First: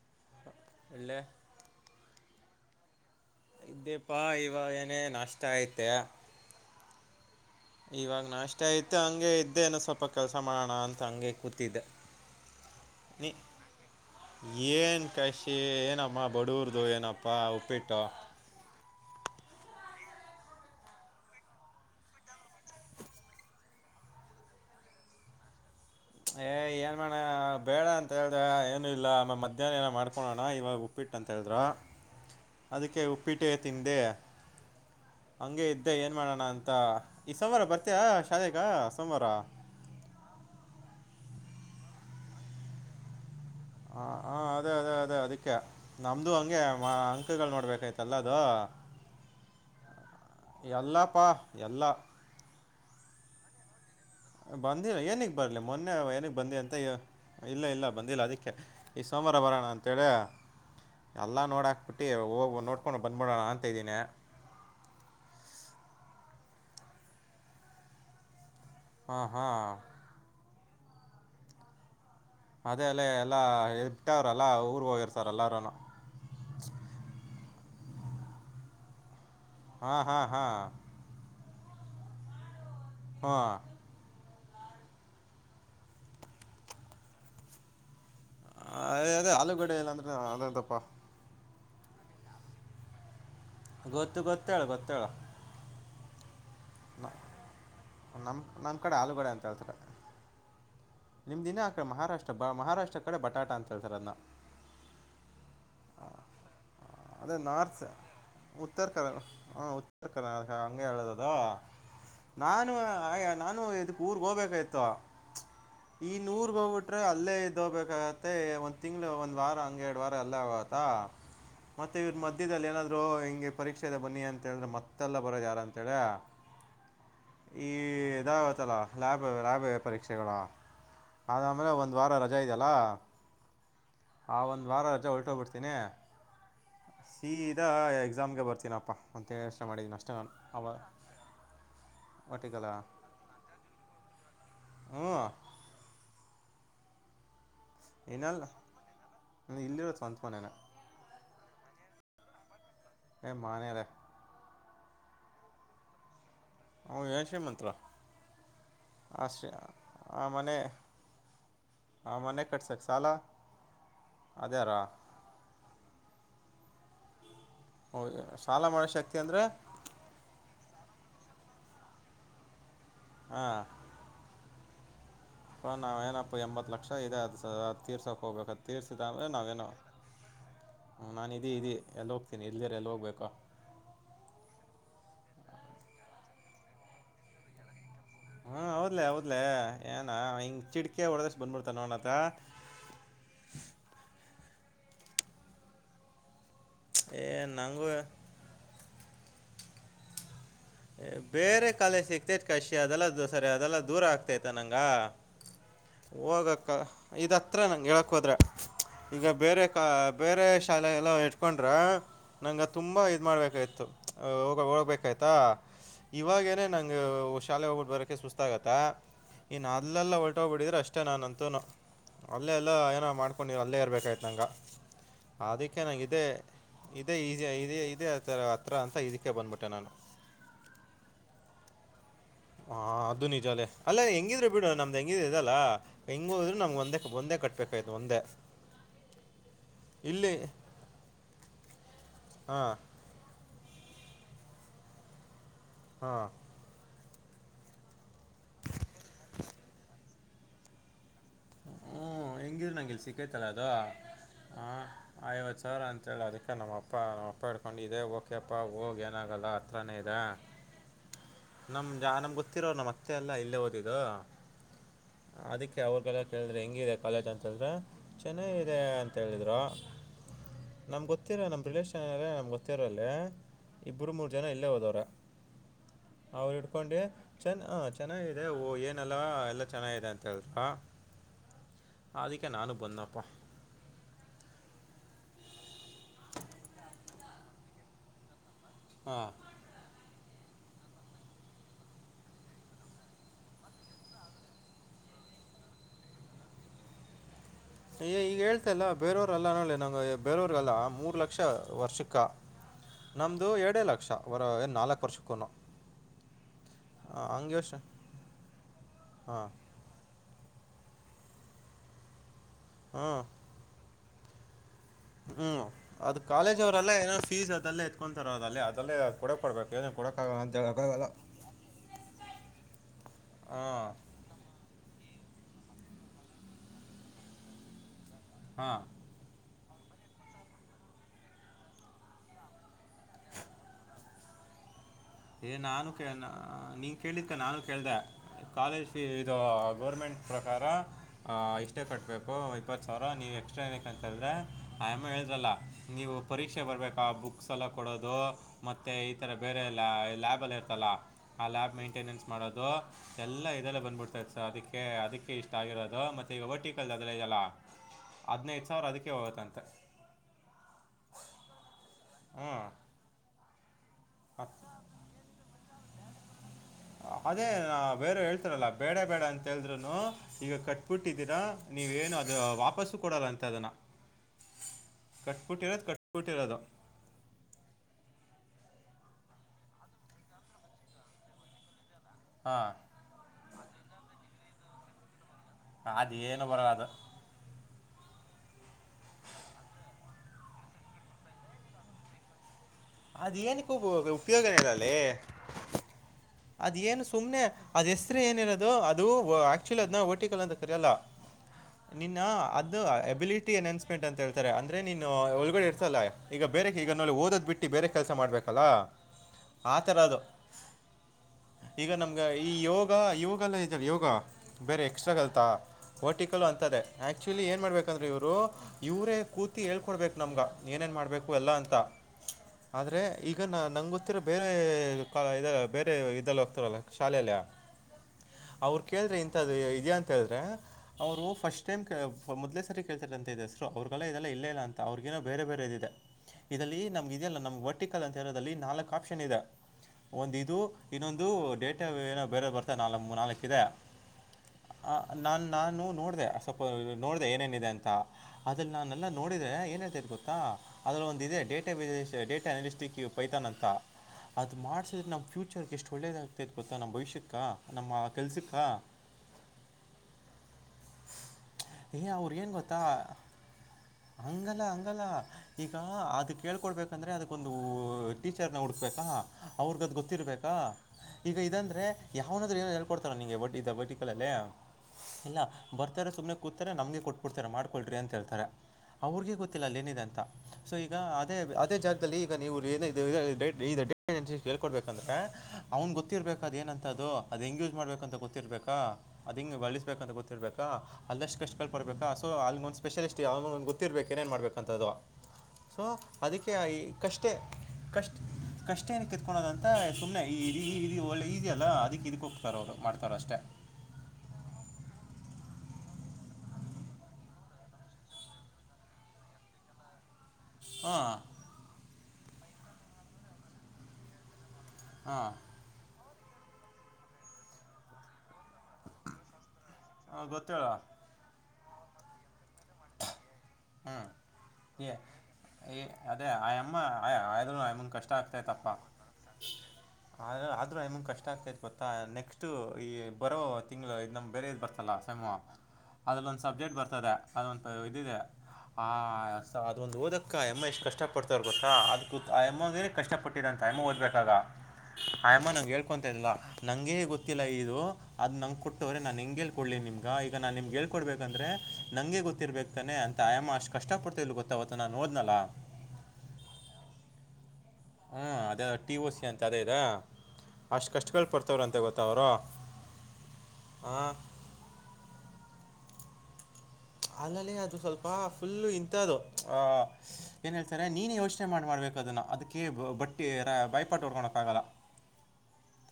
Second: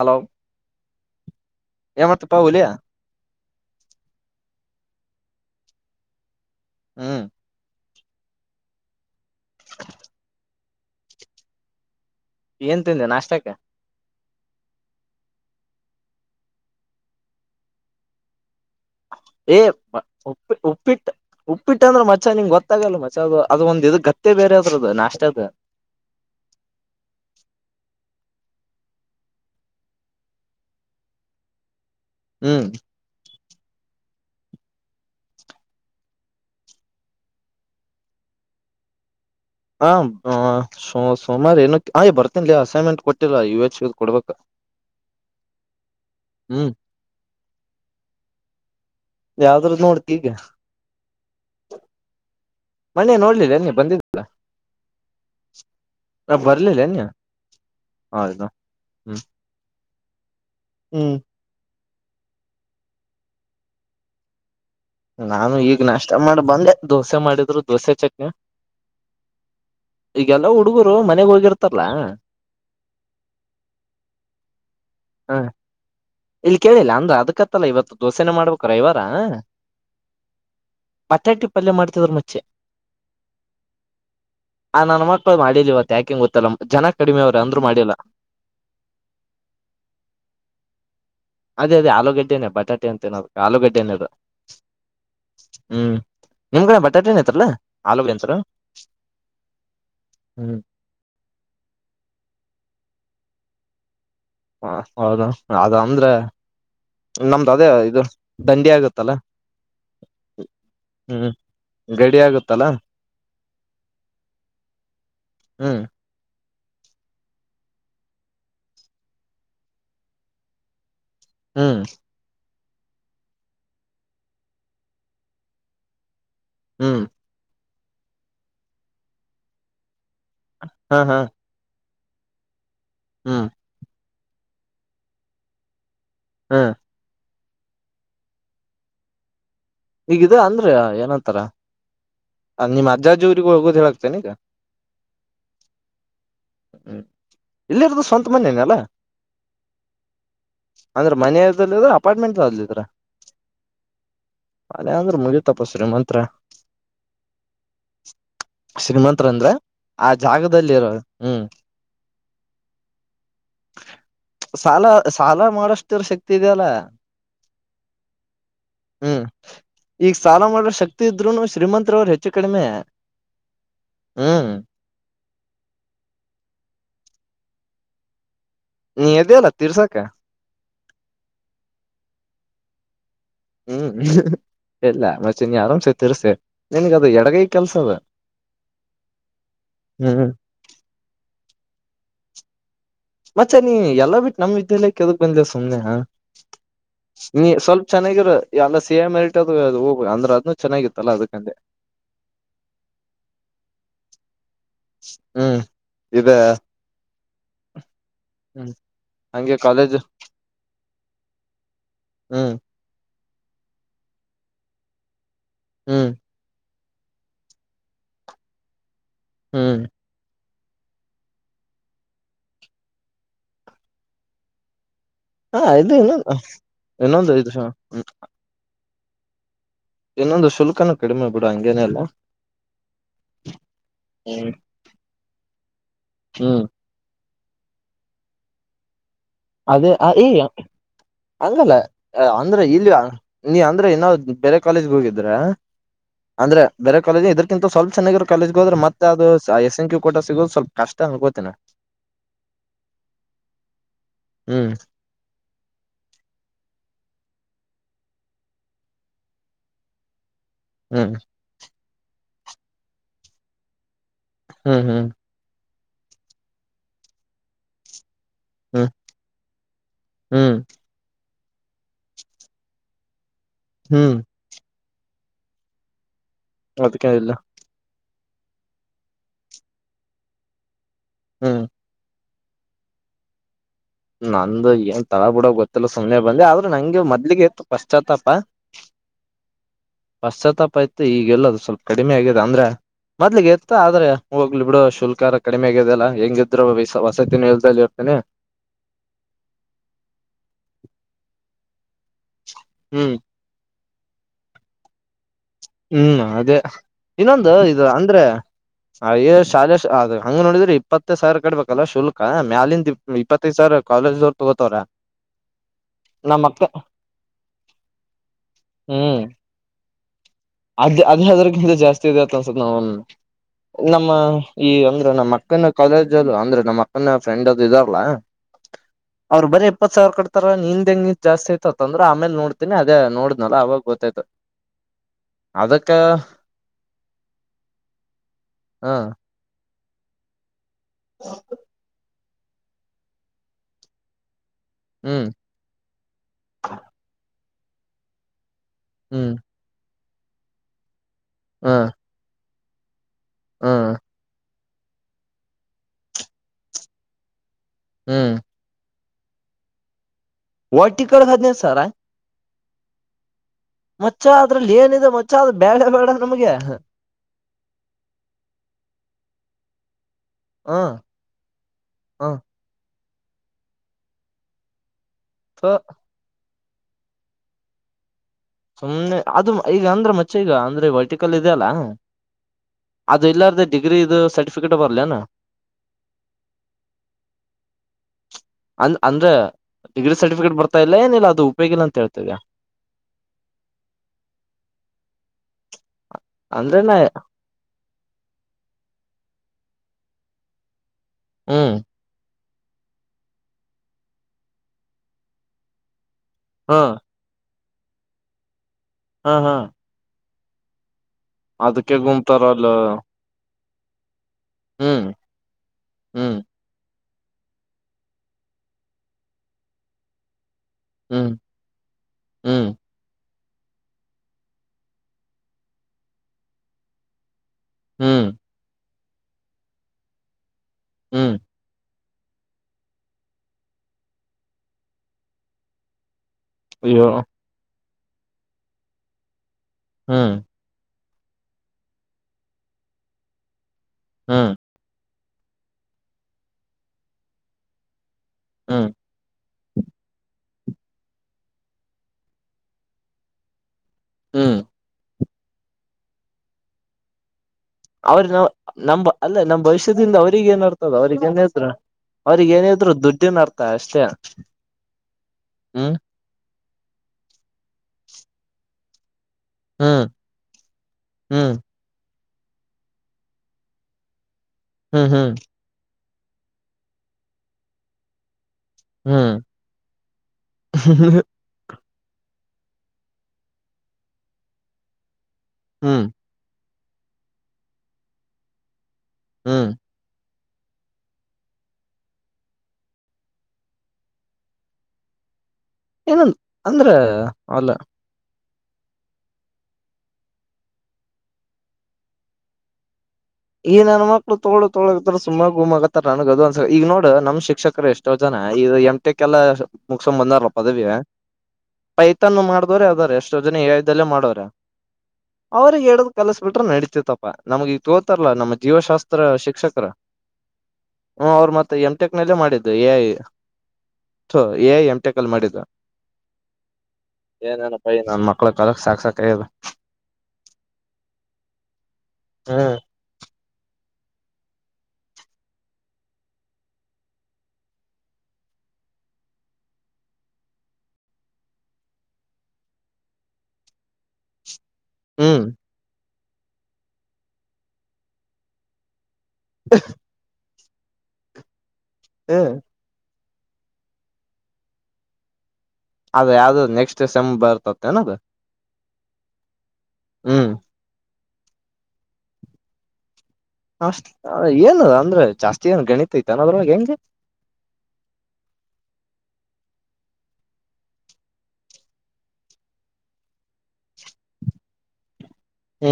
Hello ಒಳ್ಳೆ ಏ ಮಾಡತಪ್ಪ ಲಿಯಾ ಇದ್ದ್ಯಪ್ಪಾ ಇವಾಗ ಏನೇ ನಷ್ಟ ಐತೆ ಹ್ಮ್ ಇವಾಗ ನಾ ಅಷ್ಟ ಆಯ್ತ ಹಂಗೆ ಇದ್ದೇನ ಸ್ವಲ್ಪ ಕೆಲಸ ಮಾಡೋಣ ಅಂತ ಹಂಗೆ ಕೂತಿದ್ದೆ ಏನ್ ತಿದೆ ನಾಷ್ಟಕ್ಕೆ ಏನ್ ಕಷಿ ಏನಮ್ಮ ಬಡರ್ದು ಏನಪ್ಪಾ ಉಪ್ಪಿಟ್ಟು ಏ [inaudible] ಉಪ್ಪಿ ಉಪ್ಪಿಟ್ಟ ಉಪ್ಪಿಟ್ಟ ಅಂದ್ರೆ ಮಚ್ಚ ನಿಂಗ ಗೊತ್ತಾಗಲ್ಲ ಮಚ್ಚ ಅದು ಅದ ಒಂದ್ ಇದು ಗತ್ತೆ ಬೇರೆ ಅದ್ರದದು ನಾಷ್ಟ ಅದ ಏ ಏನ್ ಮಾಡಣ್ಣ ಬೇಡ ಅಂತ ಹೇಳ್ದ ಏನು ಇಲ್ಲ ಆಮ ಮಧ್ಯಾಹ್ನ ಏನ ಮಾಡ್ಕೊಳೋಣ ಇವಾಗ ಉಪ್ಪಿಟ್ಟ ಉಪ್ಪಿಟ್ಟ ಅಂತ ಹೇಳಿದ್ರು ಹ್ಮ್ ಅದಕ್ಕೆ ಉಪ್ಪಿಟೆ ತಿಂದೇ ಹಂಗೆ ಇದ್ದೆ ಏನ್ ಮಾಡೋಣ ಅಂತ ಈ ಸೋಮವಾರ ಬರ್ತಯ ಶಾಲೆಗ ಸೋಮವಾರ ಹ ಸೋಮಾರ ಆಯ ಬರ್ತನ್ಲಿ ಅಸೈನ್ಮೆಂಟ್ ಕೊಟ್ಟ ಚ್ಚಗ ಕೊಡ್ಬೇಕಾ ಅದ ಅದಕ್ಕೆ ನಮ್ದು ಹಂಗೆ ಅಂಕಗಳು ಮಾಡ್ಬೇಕಾಯ್ತಲ್ಲ ಅದು ಯಾವ್ದ್ರ ನೋಡ್ತಿ ಈಗ ಎಲ್ಲಪ್ಪ ಎಲ್ಲ [inaudible] ಮಣೆ ನೋಡ್ಲಿದೆ ಅಲ್ಲಿ ಬಂದಿದ್ದು ಬಂದಿಲ್ಲ ಏನಿಗೆ ಬರ್ಲಿ ಮೊನ್ನೆ ಏನಿಗೆ ಬಂದಿ ಅಂತ ಬರ್ಲಿಲ್ಲ ನೀ ಇಲ್ಲ ಇಲ್ಲ ಬಂದಿಲ್ಲ ಹೌದು ಅದಕ್ಕೆ ಈ ಹ್ಮ್ ಸೋಮವಾರ ಬರೋಣ ಅಂತೇಳಿ ಹ್ಮ್ ಎಲ್ಲಾ ನೋಡಾಕ್ಬಿಟ್ಟು ಟ್ಟ ಹೋಗ ನೋಡ್ಕೊಂಡು ಬಂದ್ಬೋಡೋಣ ಅಂತ ಇದ್ದೀನಿ ನಾನು ಈಗ್ ನಷ್ಟ ಮಾಡ ಬಂದೆ ದೋಸೆ ಮಾಡಿದ್ರು ದೋಸೆ ಚಟ್ನಿ ಹ್ಮ ಹಾ ಈಗೆಲ್ಲಾ ಹುಡುಗರು ಮನೆಗ್ ಹೋಗಿರ್ತಾರಲ್ಲಾ ಅದೇ ಅಲ್ಲೇ ಎಲ್ಲಾ ಇ ಬಿಟ್ಟವ್ರ ಎಲ್ಲಾ ಊರ್ ಹೋಗಿರ್ತಾರ ಎಲ್ಲಾರನು ಇಲ್ ಕೇಳಿಲ್ಲ ಅಂದ ಅದಕತ್ತಲ್ಲ ಇವತ್ತು ದೋಸೆನ ಮಾಡ್ಬೇಕ್ರ ಇವಾರಾ ಹಾ ಹಾ ಹಾ ಪಲ್ಲೆ ಮಾಡ್ತವರು ಮಚ್ಚೆ ಹಾ ಆ ನನ್ ಮಕ್ಳ ಮಾಡಿಲ್ಲವ ತ್ಯಕಿಂಗ್ ಗೊತ್ತಲ್ಲ ಜನ ಕಡಿಮೆ ಅವ್ರ ಅಂದ್ರು ಮಾಡಿಲ್ಲ ಹ ಅದೇ ಅದೇ ಆಲೂಗಡೆ ಇಲ್ಲಾಂದ್ರೆ ಅದ ತಪ್ಪ ಅದೇ ಅದೇ ಆಲೂಗಡ್ಡೆನೇ ಪೋ ಟಾಟೆ ಅಂತ ಏನದ ಆಲೂಗಡ್ಡೆನ ಅದು ಗೊತ್ತು ಗೊತ್ತೇಳು ಗೊತ್ತೇಳು ಹ್ಮ್ ನಿಮ್ಡೆ ಬಟಾಟೆ ನ ಏನತಾರಲ್ಲ ಆಲೂಗ ಎಂತಾರ ನಮ್ಮ ನಮ್ಮ ಕಡೆ ಹ್ಮ್ ನಿಮ್ದ ದಿನ ಆ ಕಡೆ ಮಹಾರಾಷ್ಟ್ರ ಬ ಮಹಾರಾಷ್ಟ್ರ ಕಡೆ ಬಟಾಟ ಅಂತೇಳ್ಸರ್ ಅದನ್ನ ಹ ಹೌದು ಅದು ಅಂದ್ರೆ ನಮ್ದು ಅದೇ ಇದು ದಂಡಿ ಉತ್ತರ ಆಗುತ್ತಲ್ಲ ಕನ್ನ ಹ ಉತ್ತರ ಕನ್ನಡ ಹಂಗೆ ಹೇಳದದ ಹ್ಮ್ ಗಡಿ ಆಗುತ್ತಲ್ಲ ನಾನುಯ ನಾನು ಇದಕ್ ಊರ್ಗ್ ಹೋಗ್ಬೇಕಾಯ್ತ ಹ್ಮ್ ಈ ನೂರು ಗ್ ಹೋಗ್ಬಿಟ್ರೆ ಅಲ್ಲೇ ಇದೋಗ್ಬೇಕಾಗತ್ತೆ ಒಂದ್ ತಿಂಗ್ಳ ಒಂದ್ ವಾರ ಹಂಗ್ ಎರಡ್ ವಾರ ಅಲ್ಲೇ ಆಗತ್ತ ಹ್ಮ್ ಮತ್ತೆ ಇವ್ರ ಮಧ್ಯದಲ್ಲಿ ಏನಾದ್ರು ಹಿಂಗೆ ಪರೀಕ್ಷೆದೆ ಬನ್ನಿ ಅಂತೇಳಿದ್ರೆ ಮತ್ತೆಲ್ಲ ಬರೋದು ಯಾರ ಅಂತೇಳ ಹ್ಮ್ ಈ ಇದಾಗತ್ತಲ್ಲ ಲ್ಯಾಬ್ ಲ್ಯಾಬ್ ಪರೀಕ್ಷೆಗಳ ಹಾ ಆದಮ್ರಲೆ ಒಂದು ಒಂದ್ ವಾರ ರ ರಜಾ ಇದೆಯಲ್ಲಾ ಹಾ ಆ ಒಂದ್ ವಾರ ರಜಾ ಹೊಳ್ಟೋಗ್ಬಿಡ್ತೀನಿ ಹಾ ಸಿದ ಎಕ್ಸಾಮ್ಗೆ ಬರ್ತೀನಪ್ಪ ಮತ್ತ ಈಗಿದೆ ಅಂದ್ರ ಏನಂತಾರ ಒಟ್ಟಿಗಲ್ಲ ನಿಮ್ ಅಜ್ಜ ಅಜ್ಜಿ ಊರಿಗ ಹೋಗೋದು ಹೇಳಕ್ತೇನೆ ಈಗ ಹ್ಞೂ ಹ್ಮ್ ಇಲ್ಲಿರದು ಸ್ವಂತ ಏನಲ್ಲ ಮನೇನ ಅಲ್ಲ ಇಲ್ಲಿರೋ ಸ್ವಂತ ಮನೇನೆ ಅಂದ್ರೆ ಮನೆಯ ಅಪಾರ್ಟ್ಮೆಂಟ ಅಲ್ಲಿದ್ರ ಏ ಮಾನಲ್ಲ ಮನೆ ಅಂದ್ರೆ ಮುಗ ತಪಸ್ರೀ ಮಂತ್ರ ಹ ಏನ್ ಶ್ರೀಮಂತರು ಶ್ರೀಮಂತರ ಅಂದ್ರೆ ಆ ಜಾಗದಲ್ಲಿ ಇರೋ ಹ್ಮ್ ಹ ಮನೆ ಕಟ್ಸಕ್ ಸಾಲ ಅದ್ಯಾರ ಸಾಲ ಸಾಲ ಮಾಡಷ್ಟರ ಶಕ್ತಿ ಇದೆಯಲ್ಲ ಹಓ ಸಾಲ ಮಾಡೋ ಶಕ್ತಿ ಅಂದರೆೆ ಹತಿದ್ರುನು ಶ್ರೀಮಂತ್ರವ್ರು ಹೆಚ್ಚು ಕಡಿಮೆ ಹ್ಮ್ ಹ ನಾವ್ ಏನಪ್ಪ ಎಂಬತ ಲಕ್ಷ ಇದೆ ಅದ್ ತೀರ್ಸೋಕ್ ಹೋಗಬೇಕತ್ ನೀ ಇದಲ್ಲ ತೀರ್ಸಾಕ ಹ್ಮ್ ನಾನ್ ಇದೀ ಇದಿ ಎಲ್ಲಿ ಹೋಗ್ತೀನಿ ಇಲ್ದೇರ ಎಲ್ಲಿ ಹೋಗ್ಬೇಕಾ ಹ್ಮ್ ಎಲ್ಲ ಮಚಿ ನಿ ಆರಾಮ್ಸ ತರ್ಸ ನನ್ಗ ಅದು ಎಡಗೈ ಕೆಲ್ಸ ಅದ ಹ್ಮ್ ಹೌದ್ಲೇ ಹೌದ್ಲಲೆ ಏನ ಹ್ಮ್ ಹಿಂಗ ಚಿಟಕೆ ಹೊಡದಷ್ಟ ಬಂದ್ಬಿಡ್ತ ನೋಣತ್ತ ಮಚೆ ನೀ ಎಲ್ಲ ಬಿಟ್ಟು ನಮ್ ವಿದ್ಯಾಲಯಕ್ಕೆ ಎದಗ್ಕ್ ಬಂದೆ ಸುಮ್ನೆ ಏ ನೀ ಸ್ವಲ್ಪ ನನಗೂ ಚೆನ್ನಾಗಿರ ಎಲ್ಲ ಸಿ ಎ ಮಟ್ದು ಹೋಗ ಅಂದ್ರೆ ಅದ ಬೇರೆ ಕಾಲೇಜ ಸಿಗ್ತೇ ಕಷಿ ಅದೆಲ್ಲ ದಸರಿ ಅದೆಲ್ಲ ದೂರ ಆಗ್ತೈತ ನಂಗ ಹ್ಮ್ ಇದ ಹೋಗಕ್ಕ ಇದ ಹತ್ರ ನಂಗೆ ಹೇಳಕ್ ಹೋದ್ರೆ ಈಗ ಹಂಗೆ ಬೇರೆ ಕ ಕಾಲೇಜ್ ಬೇರೆ ಶಾಲೆಲ್ಲ ಇಟ್ಕೊಂಡ ಅ್ರ ಹ್ಮ್ ನಂಗ ತುಂಬಾ ಇದ್ ಮಾಡ್ಬೇಕಾಯ್ತು ಹೋಗ್ಬೇಕಾಯ್ತಾ ಹ್ಮ್ ಇವಾಗ ಏನೆ ನಂಗ ಶಾಲೆ ಹೋಗ್ಬಿಟ್ಟು ಬರಕ್ಕೆೆ ಸುಸ್ತ ಆಗತ್ತ ಇನ್ ಹ್ಮ್ ಅಲ್ಲೆಲ್ಲ ಹೊ ವಂಟ್ ಬಿಡಿದ್ರೆ ಅಷ್ಟೇ ನಾನುಂತೂ ಅಲ್ಲೇ ಎಲ್ಲ ಏನೋ ಮಾಡ್ಕೊಂಡರು ಅಲ್ಲೇ ಇರಬೇಕಾಯ್ತ ನಂಗೆ ಹಾ ಅದಕ್ಕೆ ಇದು ನಂಗೆ ಇದೇ ಇದೇ ಇನ್ನೊಂದು ಈಜಿ ಇದು ಇದ ಇದದೆ ಹತ್ರ ಅಂತ ಈಕ್ಕೆ ಬಂದ್ಬಿಟ್ಟೆ ನಾನ ಇನ್ನೊಂದು ಶುಲ್ಕನುೂ ಕಡಿಮೆ ಬಿಡ ಹಂಗೇನಲ್ಲ ಹ ಅದು ನಿಜ ಅಲ್ಲೆ ಅಲ್ಲ ಹ್ಮ್ ಹೆಂಗಿದ್ರೆ ಬಿಡು ನಮ್ದ್ ಹೆಂಗಿದ್ ಇದಲ್ಲಾ ಹೆಂಗ ಹೋದ್ರರು ಹ್ಮ್ ನಮ್ಗೆ ಒಂದೇ ಒಂದೇ ಕಟ್ಟ ಬೇಕಾಯತು ಒಂದೇ ಅದೇ ಅ ಈ ಇಲ್ಲಿ ಹಂಗಲ್ಲ ಹಾ ಅಂದ್ರೆ ಇಲ್ಲಿ ನೀ ಅಂದ್ರೆ ಇನ್ನಾವ್ ಬೇರೆ ಕಾಲೇಜ್ ಹೋಗಿದ್ರ ಹಾ ಅಂದ್ರೆ ಬರೆ ಕಾಲೇ ಇದಕ್ಕಿ ಸ್ಲ್ ಚೆನ್ನಾಗಿರ ಕಾಲೇಜಗೋದ್ರ ಮತ್ತೆ ಅ ಎಸ್ ಎನ್ ಕೂಟ ಸಿಗೋದು ಸ್ವಲ್ ಕಷ್ಟ ಅನ್ಕೋತಿನನೆ ಹ್ಮ್ ಹೆಂಗಿದ ನಂಗೆ ಇಲ್ಲಿ ಸಿಕೈತಲ್ಲ ಅದು ಅದು ಹ್ಮ್ ಐವತ್ತು ಸಾವಿರ ಅಂತೇಳಿ ಅದಕ್ಕೆ ನಮ್ಮ ಅಪ್ಪ ಡ್ಕೊಂಡಿದ್ದ ಓಕೆಪ್ಪಾ ಹೋಗ ಏನಾಗಲ್ಲ ಹತ್ರಾನೇ ಇದೆ ಹ್ಮ್ ನಮ್ಮ ಜಾ ನಮ್ಗೆ ಗೊತ್ತಿರೋರು ನಮ್ಮ ಮತ್ತೆ ಎಲ್ಲ ಇಲ್ಲೇ ಓದಿದ್ದು ಹ್ಮ್ ಹ್ಮ್ ಅದಕ್ಕೆ ಅವ್ರಿಗೆಲ್ಲ ಕೇಳಿದ್ರೆ ಹೆಂಗಿದೆ ಕಾಲೇಜ್ ಅಂತ ಹೇಳಿದ್ರೆ ಚೆನ್ನಾಗಿದೆ ಹ್ಮ್ ಅಂತೇಳಿದ್ರು ಹ್ಮ್ ನಮ್ ಗೊತ್ತ ಗೊತ್ತಿರಾ ನಮ್ ರಿಲೇೇಶನ್ ನಮ್ ಗೊತ್ತಿರ ಅಲ್ಲಿ ಇಬ್ಬರು ಹ್ಮ್ ಮೂರ್ ಜನ ಇಲ್ಲೇ ಹೋದವ್ರ ಅವರು ಇಡ್ಕೊಂಡಿ ಅದಕ್ಕೆ ಇಲ್ಲ ಚಂದ ಹ ಚೆನ್ನಾಗಿದೆ ಏನಲ್ಲ ಎಲ್ಲ ಚೆನ್ನಾಗಿದೆ ಅಂತ ಹೇಳ್ರ ಹ್ಮ್ ಅದಕ್ಕೆ ನಾನು ಬಂದಪ್ಪ ನಂದು ಏನ್ ತಳ ಬಿಡೋ ಗೊತ್ತಿಲ್ಲ ಸುಮ್ನೆ ಬಂದಿ ಆದ್ರೂ ನಂಗೆ ಮೊದ್ಲಿಗೆ ಇತ್ತು ಪಸ್ಟ್ ಆತ್ತಪ್ಪ ಹಾ ಪಶ್ಚಾತ್ತಾಪ ಆ ಇತ್ತು ಈಗೆಲ್ಲದು ಸ್ವಲ್ಪ ಕಡಿಮೆ ಆಗಿದೆ ಅಂದ್ರೆ ಮೊದ್ಗೆ ಎತ್ತ ಆದ್ರೆ ಹೋಗ್ಲಿ ಬಿಡು ಶುಲ್ಕ ಕಡಿಮೆ ಆಗಿದಲ್ಲ ಹೆಂಗಿದ್ರರು ವಸತಿನ ಇರ್ತೇನೆ ಲ್ಲ ಬೇರೆಯವರು ಅಲ್ಲ ನೋ ನಂಗ ಬೇರೆಯವರ್ಗೆಲ್ಲ ಮೂರ್ ಲಕ್ಷ ವರ್ಷಕ್ಕೆ ಹ್ಮ್ ನಮ್ದು ಎರಡೇ ಲಕ್ಷ ವರ ಏ ನಾಲ್ಕು ವರ್ಷಕ್ಕೂ ಹ್ಮ್ ಅದೇ ಇನ್ನೊಂದು ಹಂಗೆ ಯೋಚನೆ ಇದು ಅಂದ್ರೆ ಅ ಹಾಂ ಶಾಲೆ ಆದ್ರ ಹಂಗ ನೋಡಿದ್ರಿ ಇಪ್ಪತ್ತ ಸಾವಿರ ಕಡಬೇಕಲ್ಲ ಶುಲ್ಕ ಮ್ಯಾಲಿಂದ ಇ ಇಪ್ಪತ್ತೈದು ಸಾವಿರ ಕಾಲೇಜ್ ದವರು ತಗೋತವ್ರ ಹ್ಮ್ ಅದು ನಮ್ಮ್ ಕಾಲೇಜ್ ಅಕ್ಕ ಅವರೆಲ್ಲ ಏನೋ ಫೀಸ್ ಅದೆಲ್ಲ ಎತ್ಕೊಂತಾರ ಅದಲ್ಲಿ ಅದದೆಲ್ಲೇ ಕೊಡ ಕೊಡ್ಬೇಕು ಏ ಅದ ಅದೇ ಅದ್ರಕ್ಕಿಂತ ಜಾಸ್ತಿ ಇದೆ ಅತ್ ಅನ್ಸತ್ ನಾ ಹಾಂ ನಮ್ಮ ಈ ಅಂದ್ರೆ ನಮ್ಮ ಮ ಅಕ್ಕನ ಕಾಲೇಜ ಅಲ್ಲ ಅಂದ್ರೆ ನಮ್ಮ ಅಕ್ಕನ ಫ್ರೆಂಡ್ ಅದು ಇದಾರಲ್ಲಾ ಹಾ ಬರಿ ಇಪ್ಪತ್ ಸಾವಿರ ಕಟ್ತಾರ ನಿಂದ ಹೆಂಗ ನಿತ್ ಜಾಸ್ತಿ ಆಯತ ಅ್ರ ಆಮೇಲೆ ನೋಡ್ತಿನಿ ಅದೇ ನೋಡ್ನಲ್ಲ ಅವಾಗ ಗೊತ್ತಾಯ್ತು [inaudible] ಏ ನಾನು ಅದಕ್ಕ [unintelligible] ನೀನು ಕೇಳಿದ್ಕೆ ನಾನು ಕೇಳ್ದ ಹ ಕಾಲೇಜ್ ಇದು ಗೋರ್ಮೆಂಟ್ ಪ್ರಕಾರ ಇಷ್ಟೇ ಕಟ್ಟಬೇಕು ಇಪ್ಪತ್ತು ಸಾವಿರ ನೀವು ಎಕ್ಸ್ಟ್ರಾ ಏನಿಕನ್ನಂತಾದ್ರೆ ಆ ಯಮ್ಮ ಹ್ಮ್ ಹೇಳ್ದಲ್ಲ ನೀವು ಪರೀಕ್ಷೆ ಬರೀಬೇಕಾ ಬುಕ್ಸ್ ಎಲ್ಲ ಕೊಡೋದು ಮತ್ತೆ ಈ ಥರ ಹ್ಮ್ ಬೇರೆ ಎಲ್ಲ ಲ್ಯಾಬಲ್ಲಿ ಇರ್ತಲ್ಲ ಆ ಲ್ಯಾಬ್ ಹ್ಮ್ ಮೇಂಟೆನೆನ್ಸ್ ಮಾಡೋದು ಎಲ್ಲ ಇದೆಲ್ಲ ಹ್ಮ್ ಬಂದ್ಬಿಡ್ತೈದೆ ಸರ್ ಅದಕ್ಕೆ ಅದಕ್ಕೆ ಇಷ್ಟ ಆಗಿರೋದು ಮತ್ತೆ ಈಗ [unintelligible] ಅದಲ್ಲ ಹ್ಮ್ ಹದಿನೈದು ಸಾವಿರ ಅದಕ್ಕೆ ಹೋಗುತ್ತಂತೆ ಒಟಿ ಕಳೊದು ಹದಿನೈದು ಸಾವಿರ ಹ್ಞೂ ಮಚ್ಚ ಅದ್ರಲ್ಲಿ ಏನಿದೆ ಮುಚ್ಚೆ ಆದ್ರ ಬ್ಯಾಡ ಬೇಡ ನಮ್ಗೆ ಅದೇ ನ ಬೇರೆ ಹೇಳ್ತರಲ್ಲಾ ಬೇಡ ಬೇಡ ಅಂತ ಹೇಳಿದ್ರು ಈಗ ಹ್ಮ ಕಟ್ಬಿಟ್ಟಿದ್ದೀರಾ ನೀವೇನು ಹ್ಮ ಅದ ವಾಪಸ್ಸು ಕೊಡಲ್ಲ ಅಂತ ಅದನ್ನ ಸೊ ಕಟ್ಬಿಟ್ಟಿರೋದು ಕಟ್ಬಿಟ್ಟಿರೋದು ಸುಮ್ಮ್ನೆ ಅದು ಈಗ ಅಂದ್ರೆ ಮಚ್ಚೆ ಈಗ ಅಂದ್ರೆ ವರ್ಟಿಕಲ್ ಇದೆ ಅಲ್ಲ ಹಾಂ ಅದು ಇಲ್ಲಾರ್ದ ಡಿಗ್ರಿದು ಸರ್ಟಿಫಿಕೇಟ್ ಬರ್ಲೆನಾ ಅದ ಏನು ಬರಲ್ಲ ಅದು ಅಂದ ಅಂದ್ರೆ ಡಿಗ್ರಿ ಸರ್ಟಿಫಿಕೇಟ್ ಬರ್ತಾ ಇಲ್ಲ ಏನ ಇಲ್ಲ ಅದು ಉಪಯೋಗಿಲ್ಲ ಅಂತ ಹೇಳ್ತೀಯ ಅದ್ ಏನಕ್ಕೂಬ ಉಪಯೋಗನಲ್ಲಿ ಅಂದ್ರೆ ನ ಅದೇಏನು ಸುಮ್ಮ್ನೆ ಅದ ಹೆಸರು ಏನಿರೋದು ಅದು ಆಕ್ಚುಲಿ ಅದ್ನ ವರ್ಟಿಕಲ್ ಅಂತ ಕರಿಲ್ಲ ಹ್ಮ್ ನಿನ್ನ ಅದು ಎಬಿಲಿಟಿ ಎನೌನ್ಸ್ಮೆಂಟ್ ಅಂತ ಹೇಳ್ತಾರೆ ಅಂದ್ರೆ ನೀನು ಒಳಗಡೆ ಇರ್ತಲ್ಲ ಈಗ ಬೇರೆ ಹಾ ಈಗ ನಲ್ಲಿ ಓದೋದ್ ಬಿಟ್ಟು ಬೇರೆ ಕೆಲಸ ಮಾಡ್ಬೇಕಲ್ಲ ಹಾ ಹಾ ಆತರ ಅದು ಈಗ ಅದಕ್ಕೆ ನಮ್ಗ ಈ ಗುಮ್ತಾರಲ್ಲ ಯೋಗ ಯೋಗ ಎಲ್ಲ ಇದಿಯಲ್ಲ ಯೋಗ ಬೇರೆ ಹ್ಮ್ ಎಕ್ಸ್ಟ್ರಾಗಲತಾ ಹ್ಮ್ ವರ್ಟಿಕಲ್ ಅಂತದೆ ಆಕ್ಚುಲಿ ಏನ್ ಮಾಡ್ಬೇಕಂದ್ರೆ ಇವ್ರು ಇವ್ರೇ ಕೂತಿ ಹೇಳ್ಕೊಡ್ಬೇಕ ನಮ್ಗ ಏನೇನು ಮಾಡಬೇಕು ಹ್ಮ್ ಎಲ್ಲ ಅಂತ ಹ್ಮ್ ಆದರೆ ಈಗ ನ ನಂಗ್ ಗೊತ್ತಿರ ಬೇರೆ ಬೇರೆ ಇದಲ್ಲಿ ಹೋಗ್ತಾರಲ್ಲ ಶಾಲೆಲ್ಲ ಹ್ಮ್ ಅವರು ಕೇಳ್ರೆ ಇಂಥದ ಇದಿಯ ಅಂತ ಹೇಳಿದ್ರೆ ಅವರು ಹ್ಮ್ ಫಸ್ಟ್ ಟೈಮ್ ಮೊದಲೇ ಸರಿ ಕೇಳ್ತಾರೆ ಅಂತ ಇದ್ರೆಸ್ರೂ ಅವ್ರಿಗೆಲ್ಲದೆಲ್ಲ ಇಲ್ಲ ಇಲ್ಲ ಅ ಅವ್ರಿಗೇನೋ ಬೇರೆ ಬೇರೆ ಇದಿದೆ ಇದಲ್ಲಿ ಅಯ್ಯೋ ನಮ್ಗೆ ಇದೆಯಲ್ಲ ನಮ ವರ್ಟ್ಟಿಕಲ್ ಅಂತ ಇರೋದಲ್ಲಿ ನಾಲ್ಕ್ ಆಪ್ಷನ್ ಇದೆ ಹ್ಮ್ ಒಂದು ಇದು ಇನ್ನೊಂದು ಡೇಟಾ ಏನೋ ಬೇರೆ ಬರ್ತಾ ನಾಲ್ ನಾಲ್ಕಿದೆ ಹ್ಮ ನಾನು ನಾನು ನೋಡಿದೆ ಸ್ವಲ್ಪ ನೋಡಿದೆ ಏನೇನಿದೆ ಅಂತ ಅದನ್ನ ಹ್ಮ್ ನಾವೆಲ್ಲ ನೋಡಿದ್ರೆ ಏನ್ ಏನಿದೆ ಗೊತ್ತಾ ಅದ್ರಲ್ಲಿ ಒಂದ ಇದೆ ಡೇಟ [unintelligible] ಅನಾಲಿಸ್ಟಿಕ್ ಪೈತನ್ ಅಂತ ಅದು ಹ್ಮ್ ಮಾಡ್ಸಿದ್ರೆ ನಮ್ಮ್ ಫ್ಯೂಚರ್ ಫ್ಯೂಚರ್ ಗೆಷ್ಟು ಒಳ್ಳೇದಾಗ್ತೈ ಗೊತ್ತ ನಮ್ಮ ಭವಿಷ್ಯಕ್ಕೆ ನಮ್ಮ ಅವ್ರ ನ ಕೆಲ್ಸಕ್ಕೆ ನಮ್ಮ ಅಲ್ಲ ನಮ್ಮ್ ಭವಿಷ್ಯದಿಂದ ಅವ್ರಗ ಏನರ್ತದ ಅವ್ರಗೇನ್ [unintelligible] ಏ ಅವ್ರ ಏನ್ ಗೊತ್ತಾ ಅಷ್ಟೇ ಹಂಗಲ್ಲ ಹಂಗಲ್ಲ ಈಗ ಹ್ಮ್ ಅದು ಕೇಳ ಕೊಡ್ಬೇಕಂದ್ರೆ ಅದಕ್ಕೊಂದು ಟೀಚರ್ನ ಹುಡ್ಕ್ಬೇಕಾ ಅವ್ರಗ ಅದು ಹ್ಮ್ ಗೊತ್ತಿರ್ಬೇಕಾ ಈಗ ಹ್ಮ್ ಇದಂದರೆ ಯಾವನಾದ್ರೂ ಏ ಹೇಳ್ಕೊಡ್ತಾರ ನಿಂಗೆ ವರ್ಟಿಕಲ್ ಹ್ಮ್ ಹ್ಮ್ ನಲ್ಲಿ ಬರ್ತಾರೆ ಸುಮನೆ ಕೂತಾರೆ ನಮ್ಗೆ ಕೊಟ್ಬ ಬಿಡ್ತಾರೆ ಮಾಡ್ಕೊಳ್ರಿ ಅಂತ ಹೇತಾರೆ ಹ್ಮ್ ಅವ್ರಿಗೆ ಗೊತ್ತಿಲ್ಲ ಅಲ್ಲಿ ಏನಿದೆ ಅಂತ ಸೊ ಈಗ ಹ್ಮ್ ಅದೇ ಅದೇ ಜ ಈಗ ನೀ [unintelligible] ಹೇಳ್ಕೊಬೇಕಂದ್ರೆ ಅವ್ನಿಗ್ ಹ್ಮ್ ಗೊತ್ತಿರ್ಬೇಕು ಅದು ಏನ ಅದು ಅದು ಹೆಂಗ ಯೂಸ್ ಮಾಡ್ಬೇಕ ಅಂತ ಗೊತ್ತಿರ್ಬೇಕಾ ಅದು ಹಿಂಗ ಹ್ಮ್ ಬಳಸ್ಬೇಕಂತ ಗೊತ್ತಿರ್ಬೇಕಾ ಅಲ್ಲೆಸ್ಟ್ ಕಷ್ಟಗಳ್ ಪಡ್ಬೇಕ ಸೊ ಅಲ್ಲಿ ಒಂದ್ ಸ್ಪೆಷಲಿಸ್ಟ್ ಗೊತ್ತಿರ್ಬೇಕ ಏನೇನ್ ಮಾಡ್ಬೇಕ ಅಂತದು ಸೊ ಏನಂದ ಅದಕ್ಕೆ ಅಂದ್ರ ಕಷ್ಟೇ ಅಲ್ಲ ಕಷ್ಟ ಕಷ್ಟ ಏನ ಕಿತ್ಕೋದಂತ ಸುಮ್ಮ್ನೆ ಈ ಇ ಇ ಒಳ್ಳೆ ಈಸಿ ಅಲ್ಲ ಅದಕ್ಕೆ ಇದಕೊಗ್ತಾರೆ ಅವ್ರು ಮಾಡ್ತಾರೆ ಅಷ್ಟೇ ಈಗ ನನ್ ಮಕ್ಳು ತೊಳು ತೊಳ ಸುಮ್ಮ [unintelligible] ಗತ್ತಾರ ನನಗ ಅದು ಅನ್ಸ ಈಗ ನೋಡ್ ನಮ್ ಶಿಕ್ಷಕರು ಎಷ್ಟೋ ಜನ ಈಗ ಎಂ ಟೆಕ್ ಎಲ್ಲ ಮುಗಸೊಂಡ್ ಬಂದಾರ ಪದವಿ ಹಾಂ ಪೈತನ್ನು ಮಾಡ್ದವ್ರ ಅದಾರ ಎಷ್ಟೋ ಜನ ಹೇಳದಲ್ಲೇ ಮಾಡೋರ ಹಾಂ ಅವ್ರಿಗೆ ಹೇಳದ ಕಲಸ ಬಿಟ್ರ ನಡತೇತಪ್ಪ ನಮ್ಗ ಈಗ ತೋತಾರಲ್ಲ ನಮ್ಮ ಜೀವಶಾಸ್ತ್ರ ಶಿಕ್ಷಕರ ಗೊತ್ತೇಳ ಹು ಅವರು ಮತ್ತೆ ಎಂಟೆಕ್ ನಲ್ಲೇ ಮಾಡಿದ್ದು ಏ ಐ ಹು ಎ ಐ ಎಂ ಟೆಕ್ ಅಲ್ಲಿ ಮಾಡಿದ್ದು ಏ ಅದೇ ಆಯ ಎಮ್ಮಾ ಆದ್ರು ಆಮನ್ ಏನೇನಪ್ಪಾ ಕಷ್ಟ ನನ್ ಮಕ್ಳ ಆಗ್ತೈತಪ್ಪ [unintelligible] ಆದ್ರೂ ಅಮಂಗ ಕಷ್ಟ ಆಗ್ತೈತ್ ಗೊತ್ತಾ ನೆಕ್ಸ್ಟ್ ಹ್ಮ್ ಈ ರೋ ತಿಂಗಳು ಇದ ನಮ ಬೇರೆ ಇದು ಬರ್ತಲ್ಲ ಸೆಮು ಅದರಲ್ ಒಂದ್ ಸಬ್ಜೆಕ್ಟ್ ಬರ್ತದೆ ಅದೊಂತ ಇದ ಇದೆ ಹ ಅದೊಂದು ಓದಕ್ಕ ಅ ಎಮ್ಮಾ ಎಷ್ಟು ಕಷ್ಟ ಪಡ್ತಾರ್ ಗೊತ್ತಾ ಅ ಅಮ್ಮ ಕಷ್ಟ ಪಟ್ಟ ಅಂತ ಎಮ ಓದ್ಬೇಕಾಗ ಹ್ಮ್ ಆಮ್ಮ ನಂಗೆ ಹೇಳ್ಕೊಂತ ಇದ್ದಿಲ್ಲಾ ನಂಗೆ ಗೊತ್ತಿಲ್ಲ ಇದು ಅದ್ ನಂಗ್ ಕೊಟ್ಟವ್ರೆ ನಾನ್ ಹೆಂಗ ಹೇಳ್ಕಡ್ಲಿ ನಿಮ್ಗ ಈಗ ನಾ ನಿಮಗೆ ಹೇಳ್ಕೊಬೇಕಂದ್ರೆ ನಂಗೆ ಗೊತ್ತರ್ಬೇಕತಾನೆ ಅಂತ ತಾಯಾಮ ಅಷ್ಟ್ ಕಷ್ಟ ಪಡ್ತ ಇಲ್ ಗೊತ್ತ ಅವತ್ತ ನಾ ಹೋದ್ನಲಾ ಅದೇ ಯಾವ್ದದ ನೆಕ್ಸ್ಟ್ ಸೆಮ್ ಬರ್ತತಿ ಏನದ ಹ್ಞೂ ಅದೇ ಟಿ ಒ ಸಿ ಅಂತ ಅದೇ ಇದೆ ಅಷ್ಟು ಕಷ್ಟಗಳು ಪಡ್ತವ್ರ ಅಂತ ಗೊತ್ತ ಅವರು ಅಷ್ಟ ಏನ ಅಂದ್ರೆ ಜಾಸ್ತಿ ಏನ್ ಗಣಿತೈತಾನ ಅದ್ರಲಿಗೆ ಹೆಂಗ ಅಲ್ಲಲ್ಲಿ ಅದು ಸ್ವಲ್ಪ ಫುಲ್ಲು ಇಂಥದ್ದು ಆ ಏನ್ ಹೇಳ್ತಾರೆ ನೀನೇ ಯೋಚನೆ ಮಾಡ್ ಮಾಡ್ಬೇಕು ಅದನ್ನ ಅದಕ್ಕೆ ಬಟ್ಟಿ ಬಯಪಾಟ್ ಹೊಡ್ಕೋಣ ಆಗಲಾ ಹ್ಮ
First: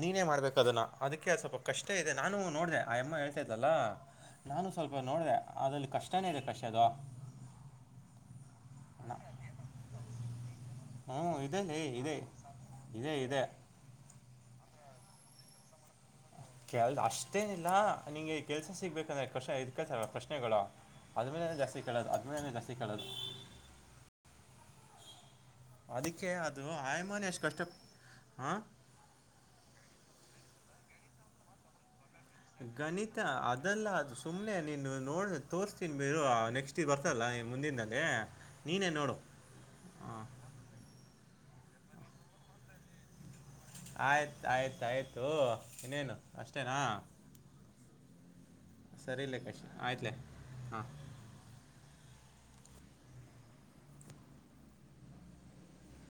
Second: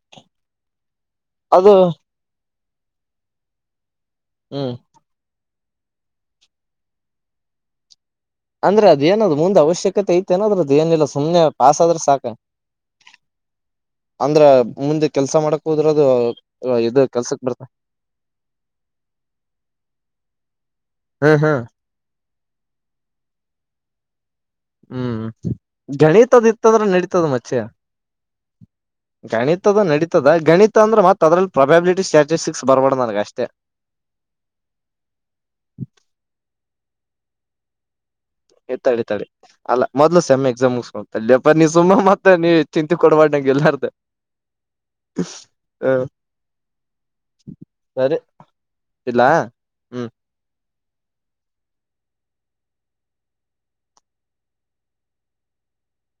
ನೀನೇ ಮಾಡ್ಬೇಕು ಅದನ್ನ ಅದಕ್ಕೆ ಅದು ಸ್ವಲ್ಪ ಕಷ್ಟ ಇದೆ ನಾನು ನೋಡಿದೆ ಆ ಎಮ್ಮಾ ಹೇಳ್ತಾದ್ದಲ್ಲ ನಾನು ಹ್ಮ್ ಸ್ವಲ್ಪ ನೋಡಿದೆ ಅದ್ರಲ್ಲಿ ಕಷ್ಟನೇ ಇದೆ ಆಕಾಶ್ ಅದು ಅಂದ್ರೆ ಅದೇನದ್ ಮುಂದ್ ಅವಶ್ಯಕತೆ ಇ ಐತೆೇನ ಅದ್ರದ ಏನಿಲ್ಲ ಹ್ಞೂ ಸುಮ್ನೆ ಇದೆ ಲೇ, ಪುಸ್ ಆದ್ರೆ ಇದೆ ಸಾಕ ಇದೆ ಇದೆ ಅಂದ್ರೆ ಮುಂದೆ ಕೆಲ್ಸ ಮಾಡಕ್ ಹೋದ್ರದು ಕೆಲ್ ಇದು ಕೆಲ್ಸಕ್ ಬರ್ತ ಅಷ್ಟೇನಿಲ್ಲ ನಿಂಗೆ ಕೆಲ್ಸ ಸಿಗ್ಬೇಕಂದ್ರೆ ಕಶ ಇಕತಾರ ಪ್ರಶ್ನೆಗಳು. ಹ್ಮ್ ಹದಿನೈದನೇ ಹ್ಮ್ ಜಾಸ್ತಿ ಕೆಳದು ಹದಿನೈದನೇ ಜಾಸ್ತಿ ಕೆಳದು ಹ್ಮ್ ಗಣೀತದ ಅದು ಇತ್ತಂದ್ರೆ ಆಯಮಾನ ನಡೀತದ ಎಷ್ಟು ಮಚಿ ಕಷ್ಟ ಹಾಂ ಗಣಿತದು ನಡೀತದ ಗಣಿತ ಅಂದ್ರೆ ಮತ್ತತ್ ಅದ್ರಲ್ಲಿ ಪ್ರಾಬೆಬಿಲಿಟಿ ಸ್ಟ ಗಣಿತ ಅದೆಲ್ಲ ಅದು ಸುಮ್ನೆ ನೀನು ನೋಡ್ ತೋರ್ಸ್ತೀನ್ ಇರು ನೆಕ್ಸ್ಟ್ ಬರ್ತಲ್ಲ ಮುಂದಿನಲ್ಲಿ ನೀನೇ ತಡಿ ನೋಡು ತಡಿ ಅಲ್ಲ ಮೊದ್ಲು ಹಾಂ ಸಮ್ ಎಕ್ಸಾಮ್ ಮುಗಸ್ಕೊಪ್ಪ ನೀವು ಸುಮ್ಮ ಮತ್ತೆ ನೀವು ಚಿಂತಿ ಕೊಡಬ್ಯಾಡ ಆಯ್ತು ಆಯ್ತಾಯಯ್ತು ಹ ಇನ್ನೇನು ಅಷ್ಟೇನಾ ಸರಿ ಸರಿ ಇಲ್ಲಾ ಇಲ್ಲ ಆಕಾಶ ಹ್ಮ್ ಆಯ್ತಲ್ಲೆ ಹಾ